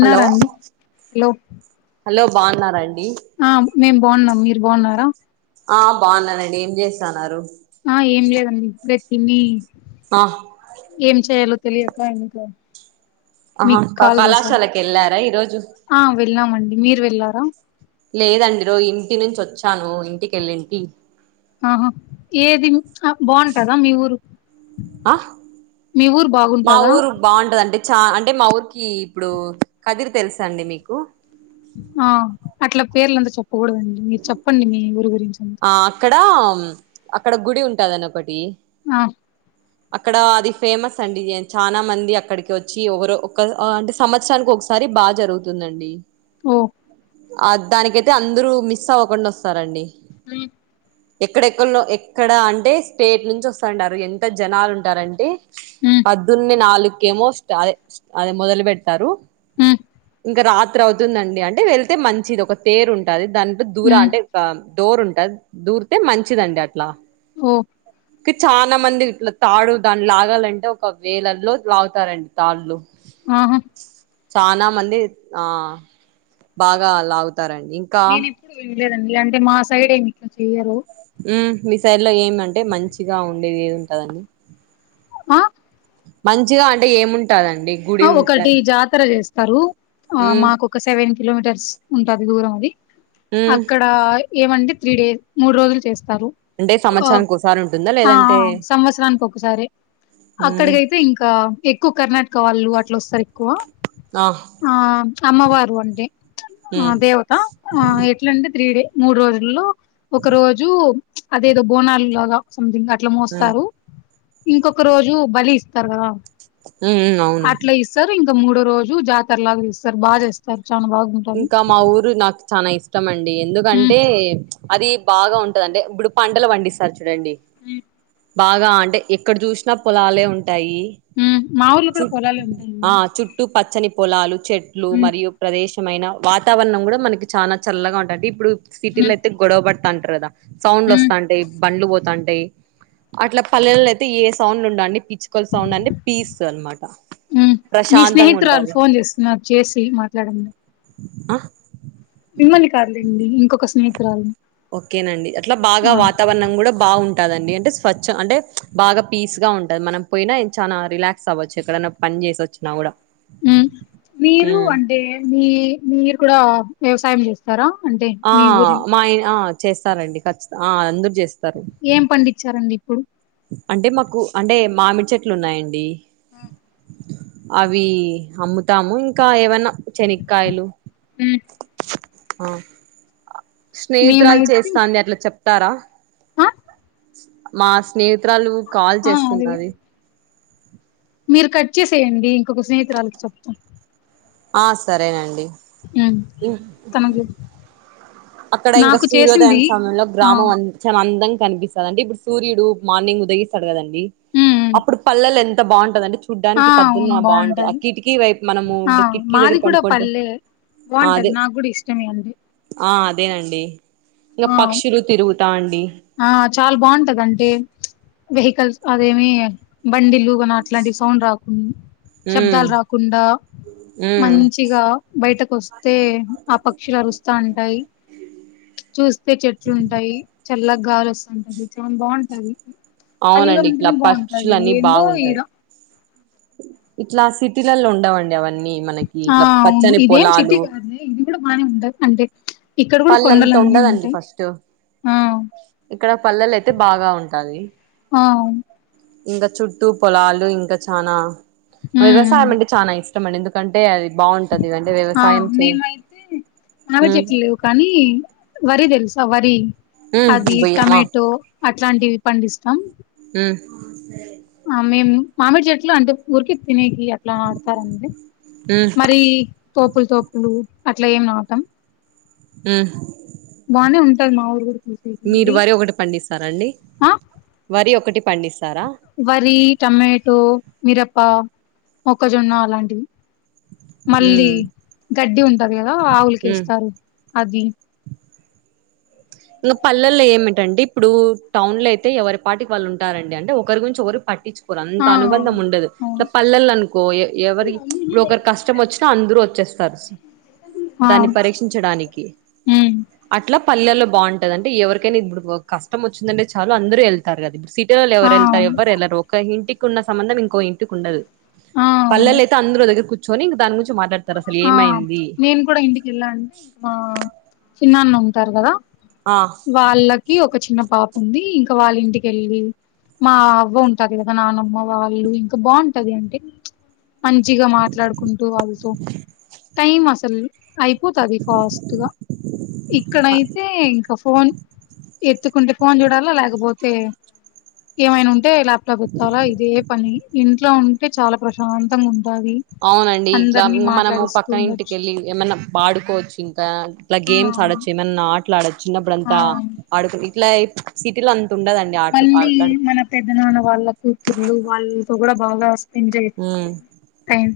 Hello hello hello బావున్నారాండి ఆ మేం బావున్నాం మీరు బావున్నారా ఆ బావున్నానండి ఏం చేస్తన్నారు ఆ ఏం లేదండి ఇప్పుడే తిని అహ్ ఏం చేయాలో తెలియక ఇంట్లో అహా క కళాశాలకేళ్ళారా ఈరోజు ఆ వెళ్ళామండి మీరు వెళ్లారా లేదండి రో ఇంటి నుంచోచ్చాను ఇంటికెళ్ళింటి ఆహ ఏది అ బావుంటాదా మీ ఊరు అహ్ మీ ఊరు మా బాగుంటదా ఊరు బావుంటదంటి చా అంటే మా ఊరికి ఇప్పుడు కదిరి తెలుసా అండి మీకు ఆ అట్లా పేర్లంతా చెప్పకూడదండి మీరు చెప్పండి మీ ఊరి గురించి అంత్ ఆ అక్కడ, అక్కడ గుడి ఉంటాదని ఒకటి ఆ అక్కడ అది ఫేమస్ అండి చానా మంది అక్కడికి వచ్చి ఒగరో ఒక్క అంటే సంవత్సరానికి ఒగసా సారి బాగా జరుగుతుందండి. ఒ ఆ దానికయితే అందరుూ మిస్ అవ్వకుండ వస్తారండీ. మ్ ఎక్కడెక్కల్లో ఎక్కడ అంటే స్టేట్ నుంచి వస్తండారు ఎంత జనాలు ఉంటారంటే ఉమ్ పద్దున్నె నాలుకేమో స్టా అదే అదే మొదలు పెట్ తారు ఉమ్ ఇంక రాత్రి అవుతుందండి. అంటే వెళ్తే మంచిది ఒక తేరు ఉంటాది దాని దూర ఉమ్, అంటే డోర్ ఉంటాది దూరితే మంచిదండి అట్ల. ఓ కి చాన మంది ఇట్ల తాడు దాని లాగాలంటే ఒక వేలల్లో లాగుతారండి తాళ్లు ఆహా చనా మంది ఆ బాగా లాగుతారండి. ఇంకా నేను ఎప్పుడు వినలేదండి అంటే మా సైడ్ ఏమి ఇట్ల చెయ్యరు. మ్ మీ సైడ్ లో ఏమంటే మంచిగా ఉండేది ఏది ఉంటాదండి ఆ మంచిగా అంటే ఏముంటాదండి? ఆ ఒకటి జాతర చేస్తారు, ఆ ఉమ్ మాకు ఒక సెవెన్ కిలోమీటర్స్ ఉంటాది దూరం అది. ఉమ్ అక్కడ, ఏమంటే త్రీ డేస్, మూడు రోజులు చేస్తారు. అంటే ఓ సంవత్సరానికి ఒకసారి ఉంటుందా ఆ ఆ లేదంటే సంవత్సరానికి ఒక సారే ఉమ్ అక్కడికైతే ఇంక ఎక్కువ కర్ణాటక వాళ్ళు అట్ల వొస్తారు ఎక్కువ. ఆ ఆ అమ్మవారు అంటె ఉమ్ ఆ దేవత ఆ ఇ ఎట్లంటే త్రీ డే మూడు రోజుల్లో, ఒక రోజు అదేదో బోనాలు లాగ సంథింగ్ అట్ల ఉమ్ మోస్తారు, ఇంకొక రోజు బలి ఇస్తారు కదా మ్ అట్ల ఇస్తారు, ఇంక మూడు రోజు జాతర లాగ చేస్తారు బాగా చేస్తారు చాన బాగున్ ఇంక మా ఊరు నాకు చాన ఇష్టం అండి. ఎందుకంటే, అది బాగ ఉంటది అంటే ఇప్పుడు పంటలు పండిస్తారు చూడండి, మ్ బాగ అంటే, ఎక్కడ చూసినా పొలాలే ఉంటాయి. ఉమ్ మా ఊర్లో చి కూడా పొలాలే ఉంటాయండి ఆ చుట్టూ పచ్చని పొలాలు, చెట్లు ఉమ్ మరియు ప్రదేశ మైన వాతావరణం కూడ మనకి చాన చల్లగా ఉంటది అంటే ఇప్పుడు సిటీలో ఉమ్ అయితే గొడవ పడతాంటారు కదా! సౌండ్లు ఉమ్ వస్తాంటాయి, బండ్లు పోతాంటాయి. అట్ల పల్లెలో అయితే ఏ సౌండ్ ఉండవ్ అన్ని పిచ్ కల్ సౌండ్ అంటే పీస్ అనమాట ప్రశాంతంగ ఉంటాది. నాకు చేసి మాట్లాడమను అ మిమ్మల్ని కాదులేండి ఇంకొక స్నేహితురాలని ఓకేనండి అట్ల బాగ వాతావరణం కూడ బాగు టాదండి అంటే స్వచ్చ అంటే బాగా పీస్ గా ఉంటది మనం పోయినా చాన రిలాక్స్ అవ్వచ్చు ఎక్కడన్న పని చేసొచ్ నగుడ మ్ మీరు అంటే మీ మీరు కూడ వ్యవసాయం చేస్తార? అంటే, ఆ మీ ఊర్లో మాయ్ ఆ చేస్తారండి ఖచ్చిత ఆ అందరు చేస్ ఏం పండించారండి ఇప్పుడు అంటే మాకు అంటే మామిడి చెట్లు ఉన్నాయండి ఆ అవి అమ్ముతాము ఇంకా ఏవన్నా శనక్కయలు ఉమ్ ఆ స్నేహితురాలు మేమైతే చేస్తాంది అట్లా చెప్తారా ఆ మా స్నేహితురాలు కాల్ ఆ అదే చేస్తున్నది మీరు కట్ చేసేయండి ఇంకొక స్నేహితురాలకి చెప్త ఆ సరేనండి మ్ తనక్ అక్కడ ఇంకా సూర్యోదయం చేసింది సమయంలో ఆ గ్రామం అం చాలా అందం కనిపిస్తాడండి అంటే ఇప్పుడు సూర్యుడు మార్నింగ్ ఉదయిస్తాడు కదం డి ఉమ్ ఉమ్ అప్పుడు పళ్ళేలో ఎంత బాగుంటదంటే ఆ చూడ్డానికి అవును పోద్దున్న బాగుంటాయి బాగుంటది ఆ కిటికీ వైపు మనము ఆ ఇప్పుడు కిటికీ మాది దగ్గర కూడా పండుకుంటు పల్లె బాగుంటది నాకు కూడా ఇష్టమే అండి ఆ అదేఅండి ఇంగ ఆ పక్షులు తిరుగుతా అండి ఆ చాలా బాగుంటదంటే వెహికల్స్ అదేమి బండిలు గుణ అట్లాంటి సౌండ్ రాకున్ ఉమ్ శబ్దాలు రాకుండా ఉమ్ మంచిగా బయటకు వస్తే ఆ పక్షులు అరుస్తా ఉంటాయి చూస్తే చెట్లు ఉంటాయి చల్లగా గాలి వస్తుంటది చాలా బాగుంటది పళ్ళేలో అవునండి ఇట్లా ఉంటేనే బాగుంటది పక్షులు అన్ని ఏందో ఈడ బాగుంటాయి ఇట్లా సిటీలలో ఉండవండి అవన్నీ మనకి ఆ ఇట్లా అవును పచ్చని ఇదేం సిటీ పొలాలు కాదులే ఇది కూడా బాగానే ఉంటాయి అంటే ఇక్కడ కూడా పళ్ళంత కొండలు అన్నీ ఉండదండి ఉంటాయి ఫస్ట్ ఆ ఇక్కడ పళ్ళేలో అయితే బాగా ఉంటది ఆ అవున్ ఇంగా చుట్టూ పొలాలు ఇంకా చానా ఉమ్ వ్యవసాయం అంటే చానా ఇష్టం అండి ఎందు కంటే అది బాగుంటది అంటే ఆ వ్యవసాయం చే మేమైతే మామిడి మ్ చెట్లు లేవు కానీ వరి తెలుసా వరి ఉమ్ అది బొయ్య ఆ టమేటో అట్లాంటివి పండిస్తాం మ్ ఆ మేము మామిడి చెట్లు అంటే ఊరికే తినేకి అట్లా నాటుతారు అండి మ్ మరి తోపుల తోపులు అట్లా ఏం అట్ మ్ బానే ఉంటది మా ఊరు కూడా చూసేకి మీరు మరి వరి ఒకటి పండిస్తారండి ఆ వరి ఒకటి పండిస్తారా వరి టమాటో మిరప్ప మొక్కజొన్న అలాంటివి మళ్ళీ ఉమ్ గడ్డి ఉంటది కదా ఉమ్ ఆవులకేస్తారు అది ఇంకా పళ్ళేల్లో ఏమిటండి ఇప్పుడు టౌన్ లో అయితే ఎవరి పాటికి వాళ్ళు ఉంటారం అడి అంటే ఒకరి గురించి ఒకరు పట్టించ్ కోరు అంత ఆ అనుబంధం ఉండదు ఇట్ల అవును పల్లెళ్ళో అనుకో ఎవరి ఇప్పుడు ఒకరికి కష్టం వచ్చినా అందరు వచ్చేస్తారు ఆ దాన్ని పరీక్షించడానికి ఉమ్ అట్లా పల్లెల్లో బాగుంటది అంటే ఎవరికైనా ఇప్పుడు కష్టం వచ్చిందంటే చాలుా అందరు వెళ్ ారు కదా ఇప్పుడ్ సిటీలో ఆ ఎవరు వెళ్తారు ఎవరుళ్లరు ఒక ఇంటికి ఉన్న సంబంధం ఇంకో ఇంటికి ఉండదు ఆ అవును పళ్ళేళ్ళో అయితే అందలో ఓ దగ్గర కూర్చొని ఇంకా దాని గురించి మాట్లడ్ ఆ నేను కూడా ఇంటికి వెళ్ళానంటే ఇక మా చిన్నాన్న ఉంటారు కదా ఆ వాళ్ళకి ఒక చిన్న పాప ఉంది ఇంక వాళ్ళ ఇంటికిెళ్ళి మా అవ్వ ఉంటది కదా నానమ్మ వాళ్ళు ఇంకా బాగుంటది అంటే మంచిగ మాట్లాడుకుంటూ వాల్లతో టైమ్ అసల్ అయిపోతది ఫాస్ట్ గా ఇక్కడయితే ఇంక ఫోన్ ఎత్తుకుంటే ఫోన్ చూడాల లేకపోతే ఏమైన ఉంటే ల్యాప్టాప్ ఎత్తాలా ఇదే పని ఇంట్లో ఉంటే చాల ప్రశాంతంగా ఉంటాది అవునండి ఇట్ల ఇంకా మనము పక్కన ఉండొచ్చు ఇంటికెళ్ళి ఏమైన్నా ఆడుకోవచ్చు ఇంక ఇట్లా ఆ గేమ్స్ అవును ఆడొచ్చు ఏమైన్నా అలా ఆడచ్చ చిన్నప్పుడు ఆ అంతా అవును ఆడుకు ఇట్లా సిటీలో అంత ఉండదండి ఆటలు ఆలాడు పెద్ద నాన్న వాళ్ళ కూతుర్లు వాళ్ళతో కూడా బాగా స్పెండ్ చేయొచ్చు ఉమ్ టై టైం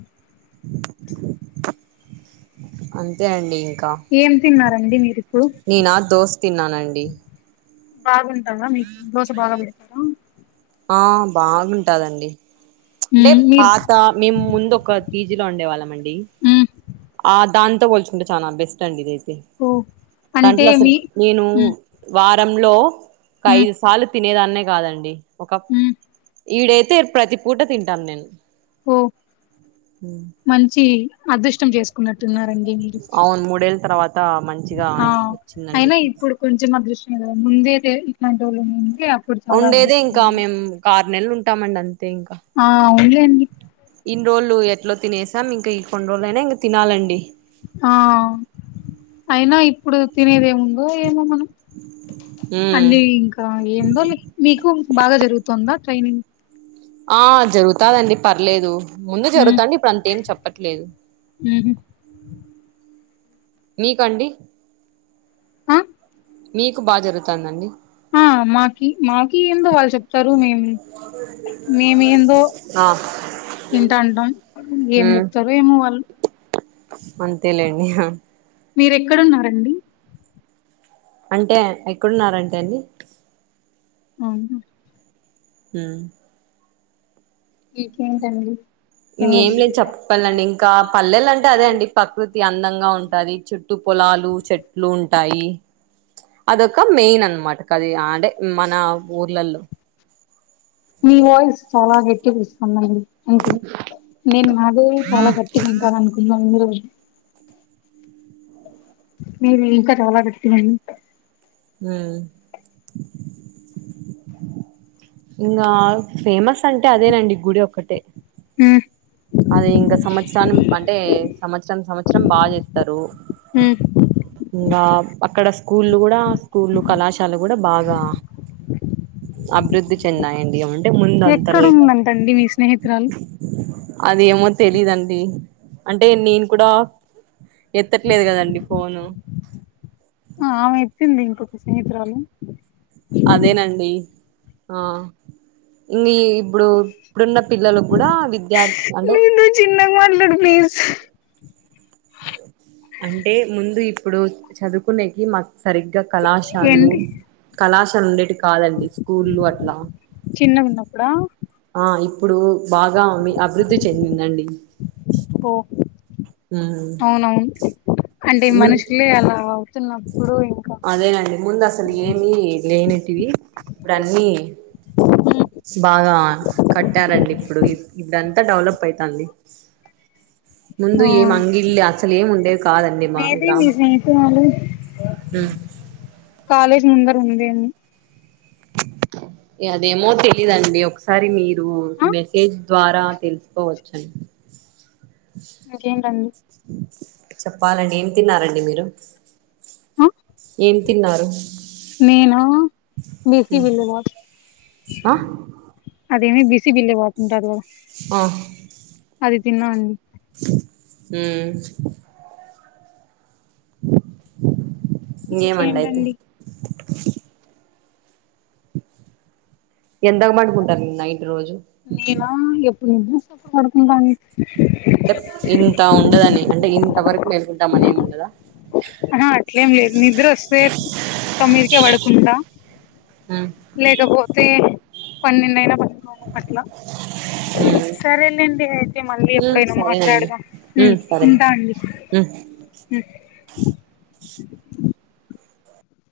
అంతే అండి ఇంక ఏం తిన్నారండి మీరు ఇప్పుడు నేనా దోస్ తిన్నానండి బాగుంటదా మీకు దోశ బాగా పెడతారా ఆ బాగుంటాదండి అంటే మ్మ్ మీరు పా మేము ముందు ఒక పీజీలో ఉండేవాళ్ళం అండి మ్మ్ ఆ దాంతో పోల్చుకుంటే చాలా బెస్ట్ అండి ఇదైతే ఓ అంటే దాంట్లో అసలు మీ నేను మ్మ్ వారంలో ఒక మ్మ్ ఐదు సార్లు తినేదాన్నే కాదండి ఒక మ్మ్ ఈడ అయితే ప్రతి పూట తింటాను నేను ఓ మంచి అదృష్టం చేసు న్నట్టున్నారండి మీరు అవును మూడేళ్ళ తర్వాత మంచిగా ఆ వచ్చిందండి అయినా ఇప్పుడు కొంచెం అదృష్ట్యం కదా ముందు అయితే ఇట్లాంటి వాళ్ళు ఏే ఉండేదే ఇంక మేము ఆరు నెలలు ఉంటామండి అంతే ఇంకా ఆ ఆవున్లే అండి ఇన్ని రోజులు ఎట్లా తినేసాం ఇంకా ఈ కొన్ని రోజులైనా ఇంకా తినాలండి ఆ అయినా ఇప్పుడు తినేదేముందో ఏమో మనం ఉమ్ అన్నీ ఇంకా ఏందో లె మీకు బాగా జరుగుతుందా ట్రైనింగ్ ఆ జరుగుతాదండి పర్లేదు ముందు ఉమ్ జరుగుతండి ఇప్పుడు అంత ఏం చెప్పట్లేదు ఉహు మీకు అండి అ మీకు బాగా జరుగుతుంద అండి ఆ మాకి మాకి ఎందో వాల్ చెప్ స్తరు మేము మేము ఏందో ఆ ఇంట అంటాం ఏం చెప్తారు ఏమో వాళ్ళు అంతే లే అండి యా మీర ఎక్కడున్నారండి అంటే ఎక్కడున్నారంటే అన్ని హ హు ఇంకేంటండి పం సంగతి? లేద్ చెప్ పల్లండి ఇంకా పల్లెలు అంటే అదే అండి ప్రకృతి అందంగా ఉంటుంది చుట్టు పొలాలు చెట్ ట్లు ఉంటాయి అదొక మెయిన్ అనమాట అది అంటే మన ఊర్లల్లో మీ వాయిస్ చాలా గటిగోస్తుందండి అంతే నేను మాదే చాలా గట్టిగా ఉందానుకున్నా మీరు మీది ఇంకా చాలా గట్టిగుంది ఉ ఇంగా ఫేమస్ అంటే అదేనండి గుడి ఒక్కటే ఉ అది ఇంగా సంవత్సరాని అంటే సంవత్సరం సంవత్సరం బాచేస్తరు ఉమ్ ఇంగా అక్కడ స్కూళ్లు గూడా స్కూళ్లు కళాశాల గూడా బాగా అభివృద్ధి చెందాయండి అవున్ ఎక్కడుదంటండి మీ స్నేహితురాలు అది ఎమో తెలీదండి అంటే నేను కూడా ఎత్తట్లేదు గదండి ఫోను ఆమె ఎత్తింది ఇంకొక స్నేహితురాలు అదేనండి ఆ ఇంగ్ఇప్పుడు ఇప్పుడున్న పిల్లలు గూడా విద్యార్థి అంటే మీరు నువ్వు చిన్నగా మాట్లాడు ప్లీజ్ అంటే ముందు ఇప్పుడు చదువుకునేకి మాక్ సరిగ్గా కళాశాలు ఏంటి కళాశాల ఉండేటి కాదండి స్కూళ్లు అట్లా చిన్నగా ఉన్నప్పుడా ఆ ఇప్పుడు బాగా మీ అభివృద్ధి చెందిందండి ఓ అవునవును అంటే ము మనుషులే అలా అవుతున్నప్పుడు ఇంకా అదేనండి ముందు అసలు ఏమి లేనిటివి ఇప్పుడు అన్నీ బాగా కట్టారండి ఇప్పుడు ఇప్పుడంతా డెవలప్ అయితాంది ముందు ఆ ఏం అంగిల్లే అసలు ఏమి ఉండేది కాదండి మా గ్రామ్ ఎమండి ఉ కాలేజ్ ముందర ఉందేమో అదేమో తెలీదండి ఒకసారి మీరు ఆ మెసేజ్ ద్వారా తెలుసుకోవచ్చా అండి ఇకేంటండి చెప్పాలండి ఏం తిన్నారండి మీరు ఆ ఏం తిన్నారు నేనా బిసి ఉ ఆ అదేమీ బిసి బిల్లే పోతుంటది గదా ఆహ అది తిన్నాన్ అ ఉ ఇంగే మండి అయితే ఇంకేంటండి ఎంతకు పడుకుంటారు మీ నైట్ రోజు నేనా ఎప్పుడు నిద్రవొస్తే అప్పుడు పడుకుంటా అండి అంటే ఇంత ఉండదని అంటే ఇంత వరకు మేల్కుంటామని ఏం ఉండదా ఆహా అట్లేం లేదు నిద్ర వొస్తే తొమ్మిదికే పడుకుంటా మ్ లేకపోతే పన్నెండు అయినా పనుకోము అట్లా సరేలేండి అయితే మళ్ళీ ఉమ్ ఎప్పుడైనా సరేనండి మాట్లాడదాం ఉ ఉమ్ సరే ఉంటా అండి ఉమ్ ఉ